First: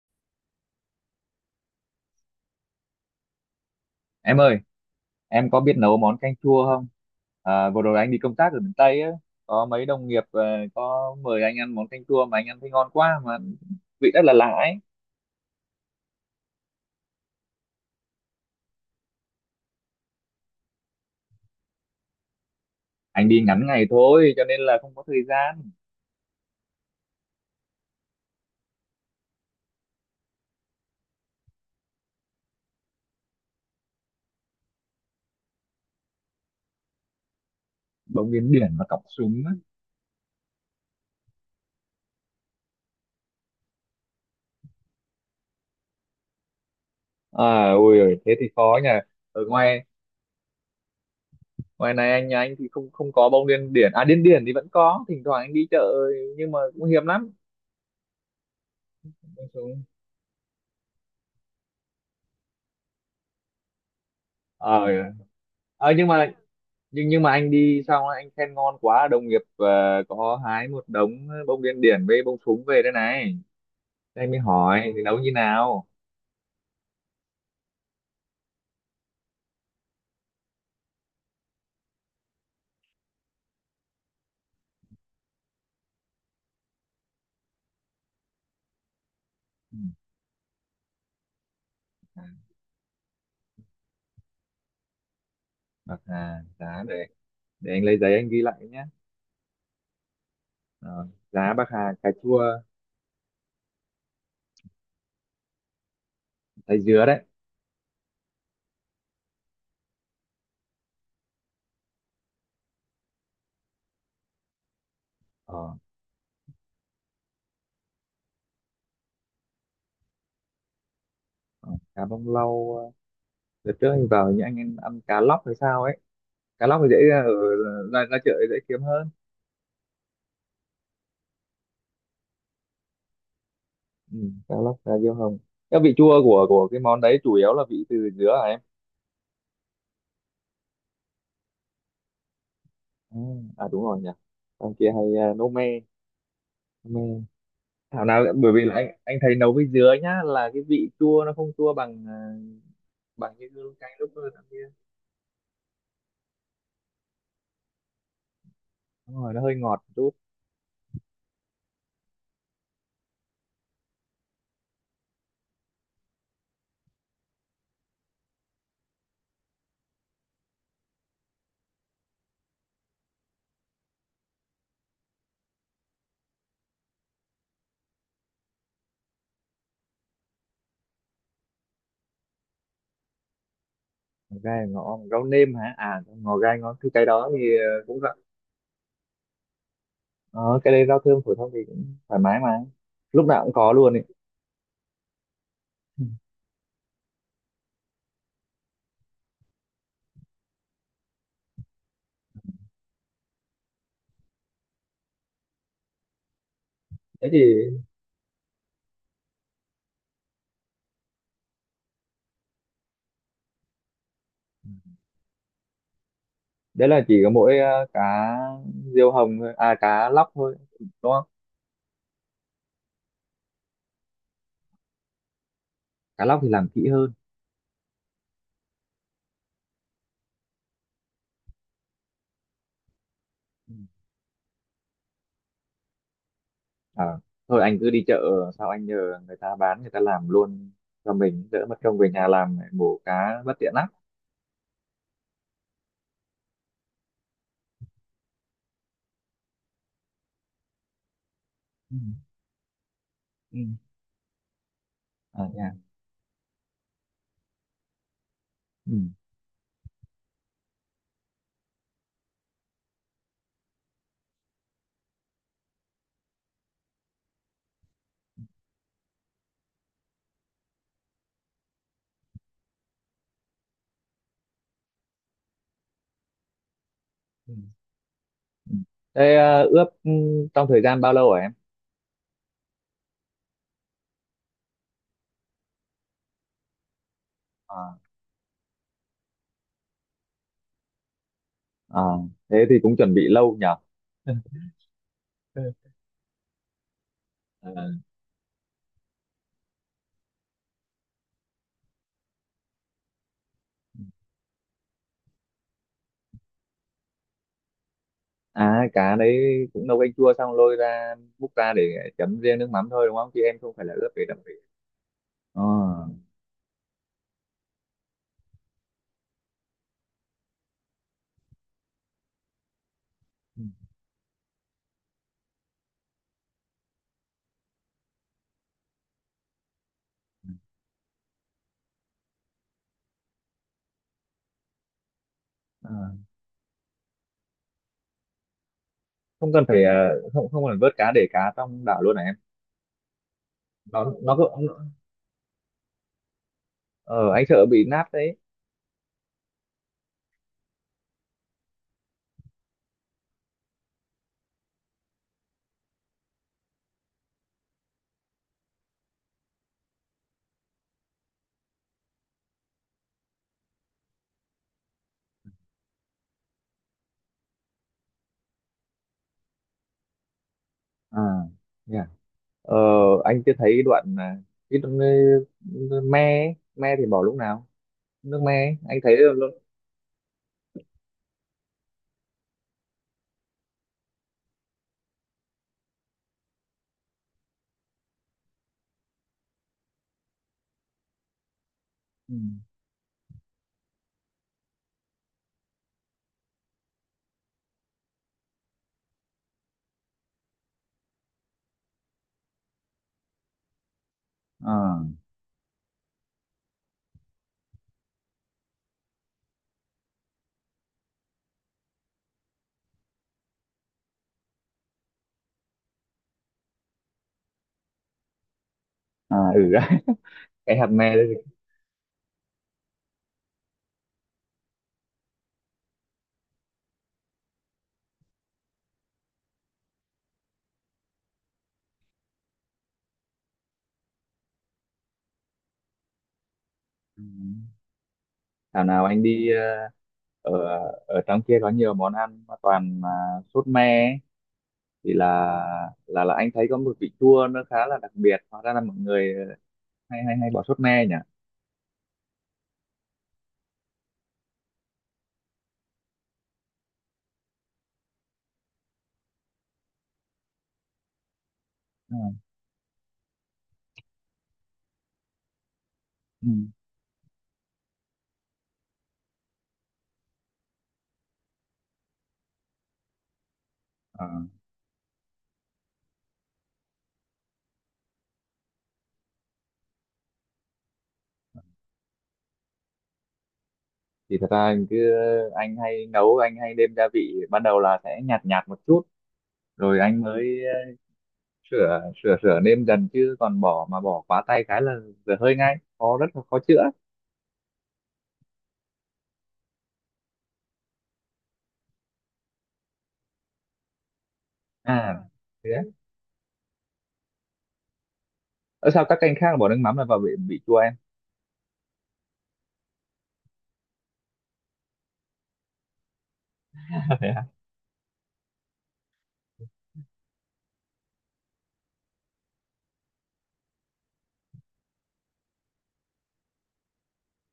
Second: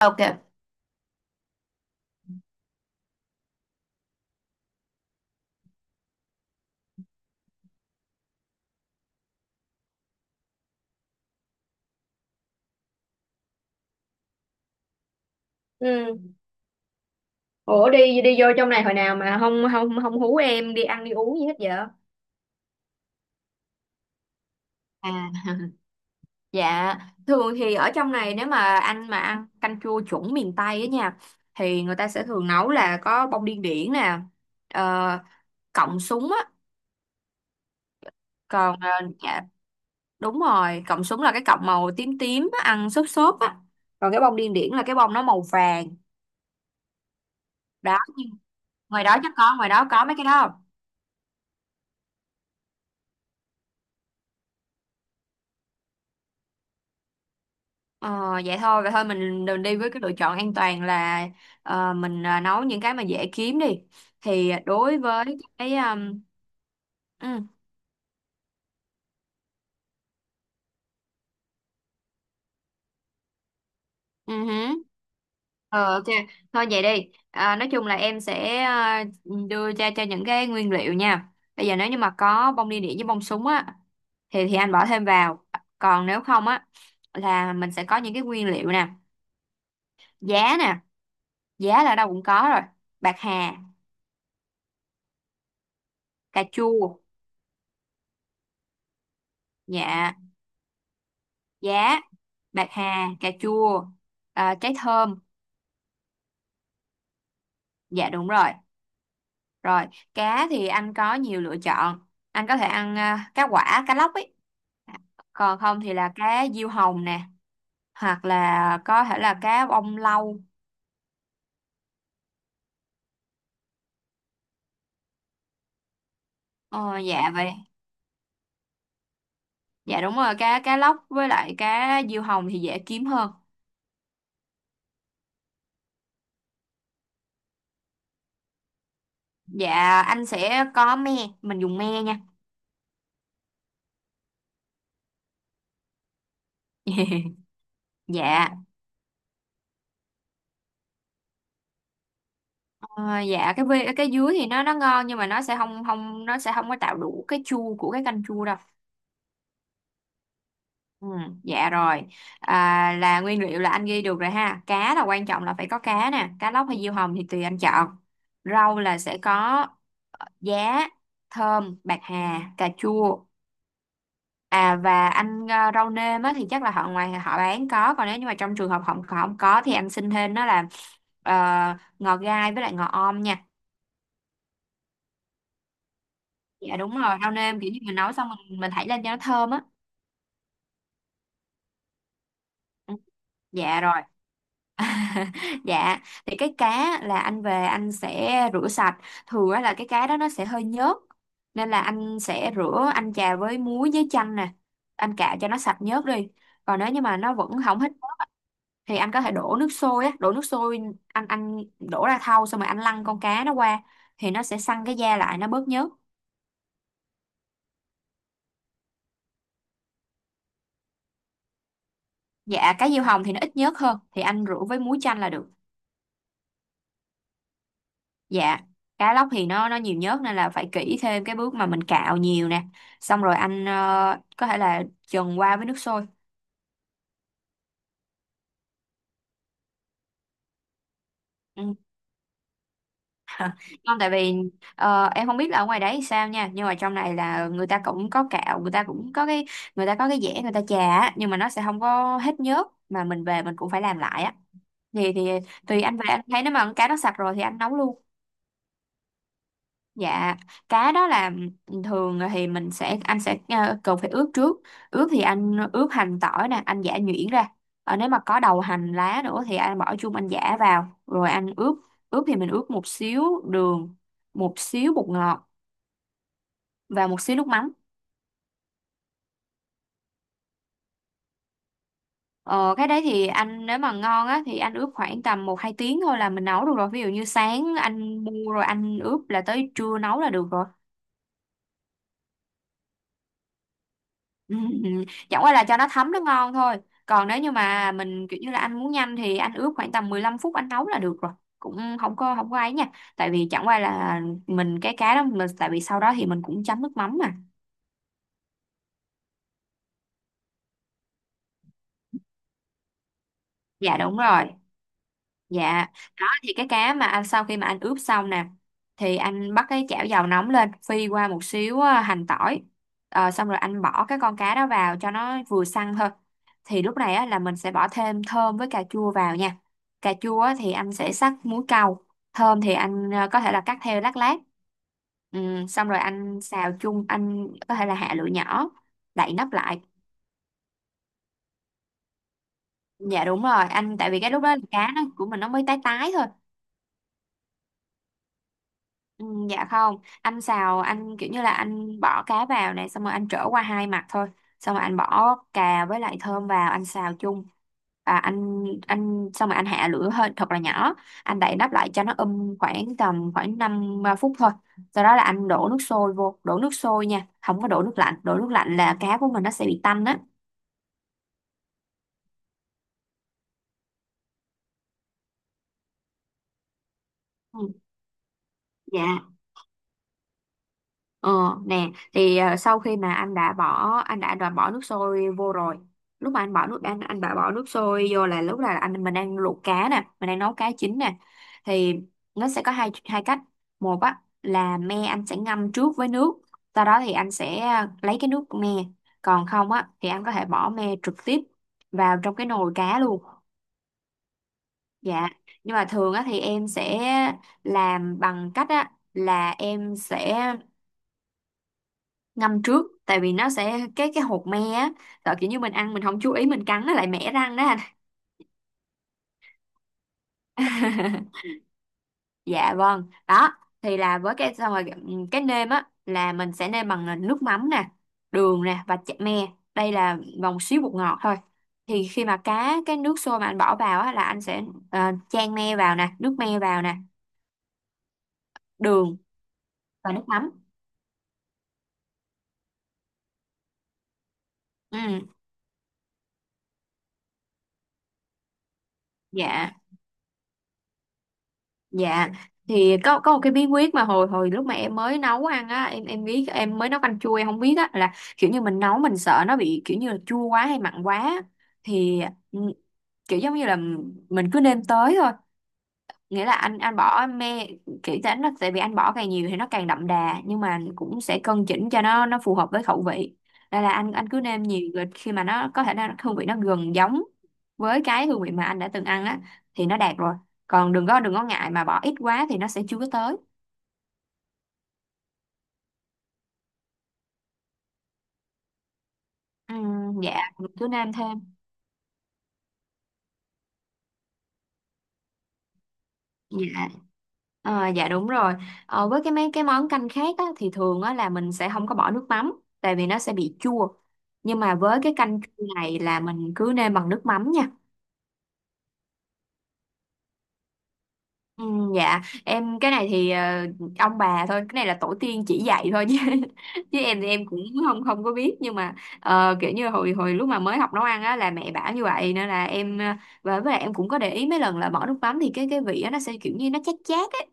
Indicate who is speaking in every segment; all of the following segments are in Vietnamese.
Speaker 1: Ok.
Speaker 2: Em ơi, em có biết nấu món canh chua không? À, vừa rồi anh đi công tác ở miền Tây á, có mấy đồng nghiệp có mời anh ăn món canh chua mà anh ăn thấy ngon quá mà vị rất là lạ ấy.
Speaker 1: Ừ. Ủa đi đi vô trong này hồi nào mà không không không hú em đi ăn đi uống gì hết vậy?
Speaker 2: Anh đi ngắn ngày thôi cho nên là không có thời
Speaker 1: À,
Speaker 2: gian.
Speaker 1: dạ, thường thì ở trong này nếu mà anh mà ăn canh chua chuẩn miền Tây á nha thì người ta sẽ thường nấu là có bông điên điển nè, ờ, cọng súng á,
Speaker 2: Bông điên điển
Speaker 1: còn
Speaker 2: và cọng
Speaker 1: dạ
Speaker 2: súng á.
Speaker 1: đúng rồi, cọng súng là cái cọng màu tím tím á, ăn xốp xốp á. Còn cái bông điên điển là cái bông nó màu vàng.
Speaker 2: À, ôi
Speaker 1: Đó,
Speaker 2: ơi,
Speaker 1: nhưng
Speaker 2: thế thì khó nhỉ.
Speaker 1: ngoài đó chắc
Speaker 2: Ở
Speaker 1: có, ngoài
Speaker 2: ngoài
Speaker 1: đó có mấy cái đó không?
Speaker 2: ngoài này anh nhà anh thì không không có bông điên điển. À điên điển thì vẫn có, thỉnh thoảng anh đi chợ nhưng mà cũng hiếm lắm.
Speaker 1: Ờ, vậy thôi mình
Speaker 2: Bông
Speaker 1: đừng đi
Speaker 2: súng.
Speaker 1: với cái lựa chọn an toàn là mình nấu những cái mà dễ kiếm đi. Thì
Speaker 2: Ờ,
Speaker 1: đối với cái
Speaker 2: ờ, nhưng mà nhưng
Speaker 1: ừ,
Speaker 2: mà anh đi xong anh khen ngon quá đồng nghiệp có hái một đống bông điên điển với bông súng về đây này. Thế anh
Speaker 1: ừ
Speaker 2: mới
Speaker 1: hứ.
Speaker 2: hỏi thì nấu như nào.
Speaker 1: Ờ, ok, thôi vậy đi. À, nói chung là em sẽ à, đưa cho những cái nguyên liệu nha. Bây giờ nếu như mà có bông đi đĩa với bông súng á thì anh bỏ thêm vào. Còn nếu không á là mình sẽ có những cái nguyên liệu
Speaker 2: Ừ,
Speaker 1: nè, giá là ở đâu
Speaker 2: à,
Speaker 1: cũng có rồi. Bạc hà,
Speaker 2: bạc hà
Speaker 1: cà
Speaker 2: giá
Speaker 1: chua,
Speaker 2: để anh lấy giấy anh ghi lại nhé.
Speaker 1: dạ,
Speaker 2: Ờ, giá bạc hà
Speaker 1: giá
Speaker 2: cà chua
Speaker 1: bạc hà cà chua à, trái thơm,
Speaker 2: thái dứa đấy.
Speaker 1: dạ đúng rồi. Rồi, cá thì anh có nhiều lựa chọn, anh có thể ăn à, cá quả, cá lóc ấy. Dạ. Còn
Speaker 2: ờ,
Speaker 1: không thì là cá diêu hồng nè, hoặc là có thể là cá bông lau.
Speaker 2: ờ, Cá bông lau đợt trước anh vào những anh ăn, ăn cá lóc hay sao ấy, cá lóc thì dễ
Speaker 1: Ờ,
Speaker 2: ra
Speaker 1: dạ
Speaker 2: ở
Speaker 1: vậy,
Speaker 2: ra, ra chợ thì dễ kiếm hơn.
Speaker 1: dạ đúng rồi, cá cá lóc với lại cá diêu hồng thì dễ kiếm hơn.
Speaker 2: Ừ, cá lóc cá diêu hồng, cái vị chua của cái món đấy chủ yếu là vị từ dứa hả.
Speaker 1: Dạ anh sẽ có me, mình dùng me nha.
Speaker 2: Ừ, à đúng rồi nhỉ, ông kia hay nấu me, me. Thảo nào, bởi
Speaker 1: Dạ.
Speaker 2: vì là anh thấy nấu với dứa nhá là cái vị chua nó không chua bằng à,
Speaker 1: Ờ,
Speaker 2: bằng như
Speaker 1: dạ cái
Speaker 2: cái
Speaker 1: cái
Speaker 2: lúc đó
Speaker 1: dưới thì nó
Speaker 2: kia,
Speaker 1: nó ngon, nhưng mà nó sẽ không không nó sẽ không có tạo đủ cái chua của cái canh chua đâu.
Speaker 2: đúng rồi nó hơi ngọt một chút.
Speaker 1: Ừ, dạ rồi. À, là nguyên liệu là anh ghi được rồi ha, cá là quan trọng, là phải có cá nè, cá lóc hay diêu hồng thì tùy anh chọn. Rau là sẽ có giá, thơm, bạc hà, cà chua, à và anh rau nêm á, thì chắc là họ ngoài họ bán có, còn nếu như mà trong trường hợp họ họ không có thì anh xin thêm đó là ờ, ngò gai với lại ngò om nha.
Speaker 2: Ngò gai ngọ rau nêm hả, à ngò gai ngó
Speaker 1: Dạ đúng
Speaker 2: cái
Speaker 1: rồi,
Speaker 2: đó
Speaker 1: rau
Speaker 2: thì
Speaker 1: nêm
Speaker 2: à,
Speaker 1: kiểu như mình
Speaker 2: cũng
Speaker 1: nấu
Speaker 2: rau.
Speaker 1: xong mình thảy lên cho nó thơm á.
Speaker 2: Ờ, cái đấy rau thơm phổi thông thì cũng thoải mái mà,
Speaker 1: Ừ.
Speaker 2: lúc nào cũng có
Speaker 1: Dạ
Speaker 2: luôn
Speaker 1: rồi.
Speaker 2: ấy.
Speaker 1: Dạ,
Speaker 2: Ừ.
Speaker 1: thì cái cá là anh về anh sẽ rửa sạch. Thường á là cái cá đó nó sẽ hơi nhớt, nên là anh sẽ rửa, anh chà với muối với chanh nè, anh cạo cho nó sạch nhớt đi. Còn nếu như mà
Speaker 2: Thế
Speaker 1: nó
Speaker 2: thì
Speaker 1: vẫn không hết nhớt thì anh có thể đổ nước sôi á, đổ nước sôi, anh đổ ra thau, xong rồi anh lăn con cá nó qua thì nó sẽ săn cái da lại, nó bớt nhớt.
Speaker 2: đấy là chỉ có mỗi cá diêu hồng thôi à, cá lóc thôi đúng không?
Speaker 1: Dạ cá diêu hồng thì nó ít nhớt hơn, thì anh rửa với muối chanh là được.
Speaker 2: Cá lóc thì làm kỹ hơn.
Speaker 1: Dạ, cá lóc thì nó nhiều nhớt nên là phải kỹ thêm cái bước mà mình cạo nhiều nè. Xong rồi anh có thể là trần qua với nước sôi.
Speaker 2: À, thôi anh cứ đi chợ sao anh nhờ người ta bán người ta làm luôn cho mình đỡ
Speaker 1: Ừ.
Speaker 2: mất công về nhà làm lại, mổ cá bất tiện lắm.
Speaker 1: Không, tại vì em không biết là ở ngoài đấy sao nha, nhưng mà trong này là người ta cũng có cạo, người ta cũng có cái, người ta có cái dẻ người ta chà á, nhưng mà nó sẽ không
Speaker 2: Ừ.
Speaker 1: có hết nhớt mà mình về mình
Speaker 2: Ừ.
Speaker 1: cũng phải làm lại á. Thì
Speaker 2: À, nha.
Speaker 1: tùy anh, về anh thấy nếu mà con cá nó sạch rồi thì anh nấu luôn.
Speaker 2: Ừ.
Speaker 1: Dạ, cá đó là thường thì mình sẽ anh sẽ cần phải ướp trước. Ướp thì anh ướp hành tỏi nè, anh giã nhuyễn ra. Ờ, nếu mà có đầu hành lá nữa thì anh bỏ chung anh giã vào rồi anh ướp. Ướp thì mình ướp một xíu đường, một xíu bột ngọt và một xíu nước
Speaker 2: Ừ.
Speaker 1: mắm.
Speaker 2: Ừ. Thế ướp trong thời gian bao lâu hả em?
Speaker 1: Ờ, cái đấy thì anh nếu mà ngon á thì anh ướp khoảng tầm 1-2 tiếng thôi là mình nấu được rồi. Ví dụ như sáng
Speaker 2: À,
Speaker 1: anh mua rồi anh ướp là tới trưa nấu là được rồi.
Speaker 2: à, thế thì cũng chuẩn bị lâu nhở.
Speaker 1: Ừ, ừ, chẳng qua là cho nó thấm nó ngon thôi. Còn nếu như
Speaker 2: Ờ.
Speaker 1: mà mình kiểu như là anh muốn nhanh thì anh ướp khoảng tầm 15 phút anh nấu là được rồi, cũng không có, không có ấy nha, tại vì chẳng qua là mình cái cá đó mình, tại vì sau đó thì mình cũng chấm nước mắm mà.
Speaker 2: À cá đấy cũng nấu canh chua xong lôi ra múc ra để chấm riêng nước mắm thôi đúng không, chứ em không phải là
Speaker 1: Dạ
Speaker 2: ướp
Speaker 1: đúng
Speaker 2: để đậm
Speaker 1: rồi.
Speaker 2: vị. Ờ.
Speaker 1: Dạ, đó thì cái cá mà anh sau khi mà anh ướp xong nè, thì anh bắt cái chảo dầu nóng lên, phi qua một xíu hành tỏi. Ờ, xong rồi
Speaker 2: Ừ.
Speaker 1: anh bỏ cái con cá đó vào cho nó vừa săn thôi. Thì lúc này á, là mình sẽ bỏ thêm thơm với cà chua vào nha. Cà chua á, thì anh sẽ sắc muối câu, thơm thì anh có thể là cắt theo lát lát. Ừ, xong
Speaker 2: Ờ.
Speaker 1: rồi anh xào chung, anh có thể là hạ lửa nhỏ, đậy
Speaker 2: Không
Speaker 1: nắp
Speaker 2: cần
Speaker 1: lại.
Speaker 2: phải không không cần vớt cá, để cá trong đảo luôn hả em?
Speaker 1: Dạ đúng rồi, anh
Speaker 2: nó
Speaker 1: tại vì cái
Speaker 2: nó
Speaker 1: lúc đó
Speaker 2: có
Speaker 1: là cá nó của mình nó mới tái tái thôi.
Speaker 2: ờ anh sợ bị nát đấy.
Speaker 1: Ừ, dạ không, anh xào anh kiểu như là anh bỏ cá vào này xong rồi anh trở qua hai mặt thôi, xong rồi anh bỏ cà với lại thơm vào anh xào chung, à, anh xong rồi anh hạ lửa hơi thật là nhỏ, anh đậy nắp lại cho nó khoảng tầm khoảng 5 phút thôi, sau đó là anh đổ nước sôi vô, đổ nước sôi nha, không có đổ nước lạnh, đổ nước lạnh là cá của mình nó sẽ bị tanh á.
Speaker 2: À, yeah. Ờ, anh chưa thấy đoạn cái đoạn, me ấy. Me thì bỏ lúc nào,
Speaker 1: Ừ,
Speaker 2: nước me ấy. Anh thấy
Speaker 1: dạ.
Speaker 2: luôn luôn.
Speaker 1: Ờ, nè thì sau khi mà anh đã bỏ, đã bỏ nước sôi vô rồi, lúc mà anh bỏ nước anh đã bỏ nước sôi vô là lúc là anh mình đang luộc cá nè, mình đang nấu cá chín nè, thì
Speaker 2: Ừ.
Speaker 1: nó sẽ có hai hai cách. Một á là me anh sẽ ngâm trước với nước, sau đó thì anh sẽ lấy cái nước me. Còn không á thì anh có thể bỏ me trực tiếp vào trong cái nồi cá luôn.
Speaker 2: À,
Speaker 1: Dạ, nhưng mà thường á thì em sẽ làm bằng cách á là em sẽ ngâm trước, tại vì nó sẽ cái hột me á, sợ kiểu như mình ăn mình không chú ý mình cắn nó lại mẻ răng đó anh.
Speaker 2: à, ừ. Cái hạt me đấy.
Speaker 1: Dạ vâng, đó thì là với cái xong rồi cái nêm á là mình sẽ nêm bằng là nước mắm nè, đường nè và chả me, đây là vòng xíu bột ngọt thôi. Thì khi mà cá cái nước sôi mà anh bỏ vào á là anh sẽ chan me vào nè, nước me vào nè,
Speaker 2: Ừ. Thảo nào
Speaker 1: đường
Speaker 2: anh đi
Speaker 1: và nước
Speaker 2: ở
Speaker 1: mắm.
Speaker 2: ở trong kia có nhiều món ăn mà toàn mà sốt me ấy. Thì là
Speaker 1: Ừ.
Speaker 2: là anh thấy có một vị chua nó khá là đặc biệt, hóa ra là mọi người
Speaker 1: Dạ.
Speaker 2: hay hay hay bỏ sốt me nhỉ.
Speaker 1: Dạ thì có một cái bí quyết mà hồi hồi lúc mà em mới nấu ăn á, em biết em mới nấu canh chua em không biết á là kiểu như mình nấu mình sợ nó bị kiểu như là chua quá hay mặn quá,
Speaker 2: Ừ.
Speaker 1: thì ừ, kiểu giống như là mình cứ nêm tới thôi, nghĩa là anh bỏ mê kỹ tính là tại vì anh bỏ càng nhiều thì nó càng đậm đà, nhưng mà cũng sẽ cân chỉnh cho nó phù hợp với khẩu vị. Đây là anh
Speaker 2: Ừ.
Speaker 1: anh cứ nêm nhiều, rồi khi mà nó có thể nó hương vị nó gần giống với cái hương vị mà anh đã từng ăn á thì nó đạt rồi, còn đừng có, đừng có ngại mà bỏ ít quá thì nó sẽ chưa có tới.
Speaker 2: Thì thật ra anh cứ anh hay nấu anh hay nêm gia vị ban đầu là sẽ nhạt nhạt một chút,
Speaker 1: Ừ,
Speaker 2: rồi anh
Speaker 1: dạ,
Speaker 2: mới
Speaker 1: cứ nêm thêm.
Speaker 2: sửa sửa sửa nêm dần, chứ còn bỏ mà bỏ quá tay cái là dở hơi ngay, khó rất là khó chữa.
Speaker 1: Dạ. Ờ, dạ đúng rồi. Ờ, với cái mấy cái món canh khác á, thì thường á, là mình sẽ không có bỏ nước mắm tại vì nó sẽ bị chua. Nhưng mà với cái
Speaker 2: À
Speaker 1: canh chua
Speaker 2: thế á.
Speaker 1: này là mình cứ nêm bằng nước mắm nha.
Speaker 2: Ơ sao các canh khác bỏ nước mắm là vào bị chua em?
Speaker 1: Ừ, dạ em cái này thì ông bà thôi, cái này là tổ tiên chỉ dạy thôi chứ chứ em thì
Speaker 2: Thế hả?
Speaker 1: em cũng không không có biết, nhưng mà kiểu như hồi hồi lúc mà mới học nấu ăn á là mẹ bảo như vậy, nên là em và với lại em cũng có để ý mấy lần là bỏ nước mắm thì cái vị á nó sẽ kiểu như nó chát chát ấy,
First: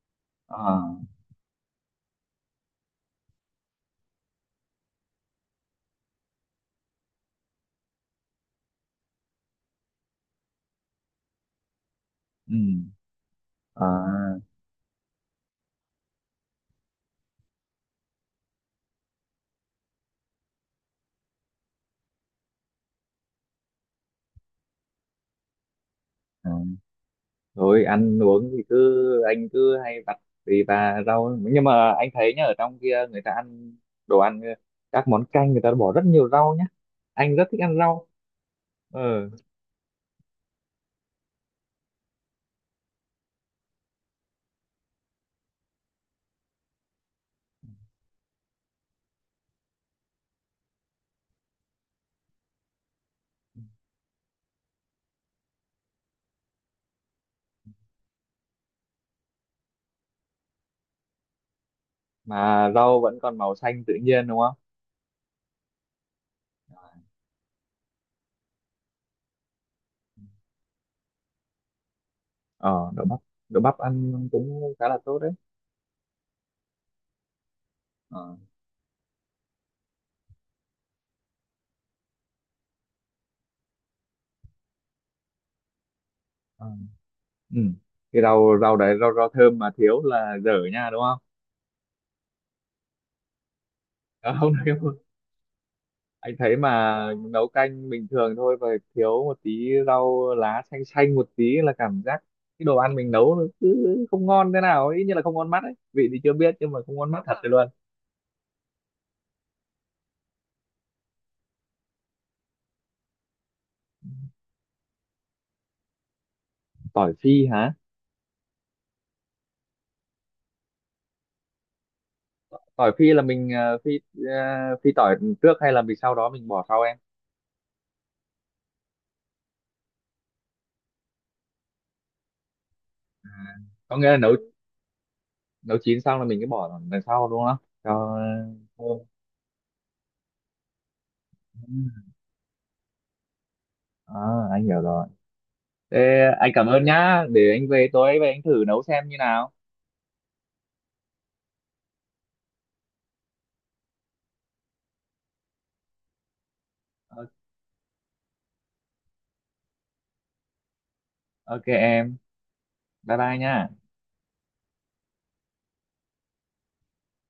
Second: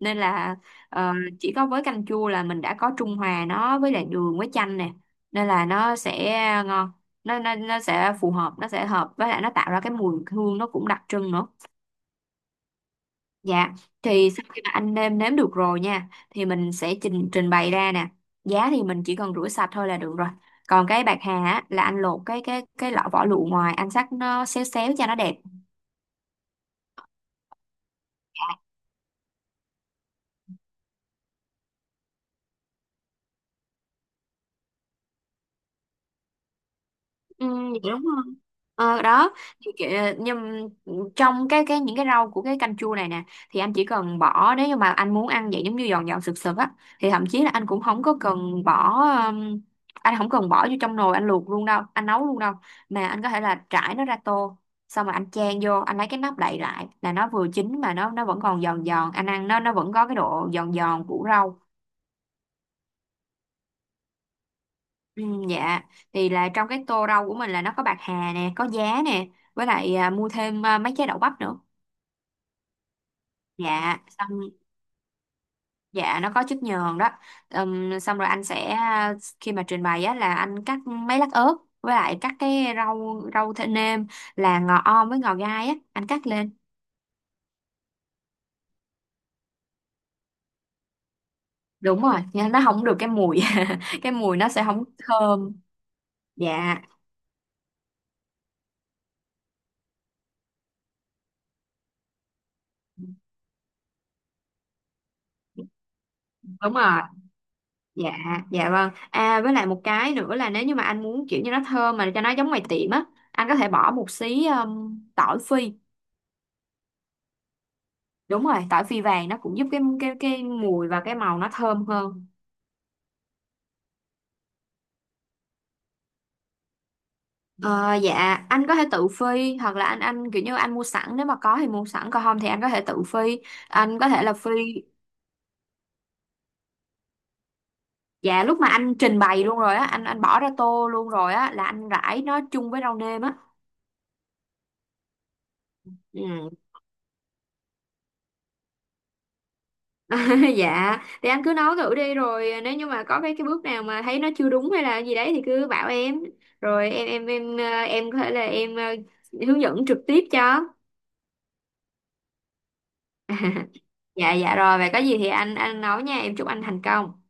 Speaker 1: nên là
Speaker 2: À,
Speaker 1: ờ, chỉ có với canh chua là mình đã có trung hòa nó với lại đường với chanh nè, nên là nó sẽ ngon, nó sẽ phù hợp, nó sẽ hợp với lại nó tạo ra cái mùi hương nó cũng đặc trưng nữa.
Speaker 2: ừ,
Speaker 1: Dạ, thì
Speaker 2: à,
Speaker 1: sau khi mà anh nêm nếm được rồi nha, thì mình sẽ trình trình bày ra nè. Giá thì mình chỉ cần rửa sạch thôi là được rồi. Còn cái bạc hà á, là anh lột cái cái lọ vỏ lụa ngoài, anh xắt nó xéo xéo cho nó đẹp.
Speaker 2: à. Rồi ăn uống thì cứ anh cứ hay vặt tùy và rau, nhưng mà anh thấy nhá, ở trong kia người ta ăn đồ ăn các món canh người ta bỏ rất nhiều rau nhá, anh rất
Speaker 1: Ừ,
Speaker 2: thích ăn
Speaker 1: dạ đúng.
Speaker 2: rau.
Speaker 1: Ờ,
Speaker 2: Ừ,
Speaker 1: đó thì kiểu, nhưng trong cái những cái rau của cái canh chua này nè thì anh chỉ cần bỏ nếu như mà anh muốn ăn vậy giống như giòn giòn sực sực á, thì thậm chí là anh cũng không có cần bỏ um, anh không cần bỏ vô trong nồi anh luộc luôn đâu, anh nấu luôn đâu, mà anh có thể là trải nó ra tô, xong rồi anh chan vô, anh lấy cái nắp đậy lại là nó vừa chín mà nó vẫn còn giòn giòn, anh ăn nó vẫn có cái độ giòn giòn của rau.
Speaker 2: mà rau vẫn còn màu xanh tự nhiên đúng không?
Speaker 1: Ừ, dạ, thì là trong cái tô rau của mình là nó có bạc hà nè, có giá nè, với lại à, mua thêm à, mấy trái đậu bắp nữa.
Speaker 2: Ờ đậu bắp, đậu bắp
Speaker 1: Dạ
Speaker 2: ăn
Speaker 1: xong,
Speaker 2: cũng khá là tốt đấy.
Speaker 1: dạ nó có chất nhờn đó.
Speaker 2: Ờ.
Speaker 1: Xong rồi anh sẽ khi mà trình bày á là anh cắt mấy lát ớt, với lại cắt cái rau rau thơm nêm là ngò om với ngò gai á anh cắt lên.
Speaker 2: Ờ. Ừ cái rau rau đấy, rau rau thơm mà thiếu là dở nha đúng không?
Speaker 1: Đúng rồi nha, nó không được cái mùi cái
Speaker 2: Ờ,
Speaker 1: mùi nó
Speaker 2: không
Speaker 1: sẽ
Speaker 2: thiếu,
Speaker 1: không thơm.
Speaker 2: anh thấy
Speaker 1: Dạ
Speaker 2: mà nấu canh bình thường thôi và thiếu một tí rau lá xanh xanh một tí là cảm giác cái đồ ăn mình nấu nó cứ không ngon thế nào ấy, như là không ngon mắt ấy, vị thì chưa biết nhưng
Speaker 1: đúng
Speaker 2: mà không
Speaker 1: rồi.
Speaker 2: ngon mắt thật rồi luôn.
Speaker 1: Dạ, dạ vâng, à với lại một cái nữa là nếu như mà anh muốn kiểu như nó thơm mà cho nó giống ngoài tiệm á, anh có thể bỏ một xí tỏi phi.
Speaker 2: Tỏi phi hả?
Speaker 1: Đúng rồi, tỏi phi vàng nó cũng giúp cái cái mùi và cái màu nó thơm hơn.
Speaker 2: Tỏi phi là mình phi ờ, phi tỏi trước hay là mình sau đó mình bỏ sau em?
Speaker 1: Ờ, dạ anh có thể tự phi hoặc là anh kiểu như anh mua sẵn, nếu mà có thì mua sẵn, còn không thì anh có thể tự phi,
Speaker 2: Có
Speaker 1: anh
Speaker 2: nghĩa
Speaker 1: có
Speaker 2: là
Speaker 1: thể
Speaker 2: nấu
Speaker 1: là phi.
Speaker 2: nấu chín xong là mình cứ bỏ đằng sau đúng không, cho
Speaker 1: Dạ lúc mà anh
Speaker 2: thơm.
Speaker 1: trình bày luôn rồi á anh bỏ ra tô luôn rồi á là anh rải nó chung với rau nêm á.
Speaker 2: À, anh hiểu rồi. Thế anh
Speaker 1: Ừ.
Speaker 2: cảm ơn nhá, để anh về tối về anh thử nấu xem như nào.
Speaker 1: Dạ thì anh cứ nấu thử đi, rồi nếu như mà có cái bước nào mà thấy nó chưa đúng hay là gì đấy thì cứ bảo em, rồi em
Speaker 2: Ờ,
Speaker 1: em em ờ, em có thể là em hướng dẫn trực tiếp cho.
Speaker 2: ok em, bye bye nhá.
Speaker 1: Dạ dạ rồi, vậy có gì thì anh nấu nha, em chúc anh thành công.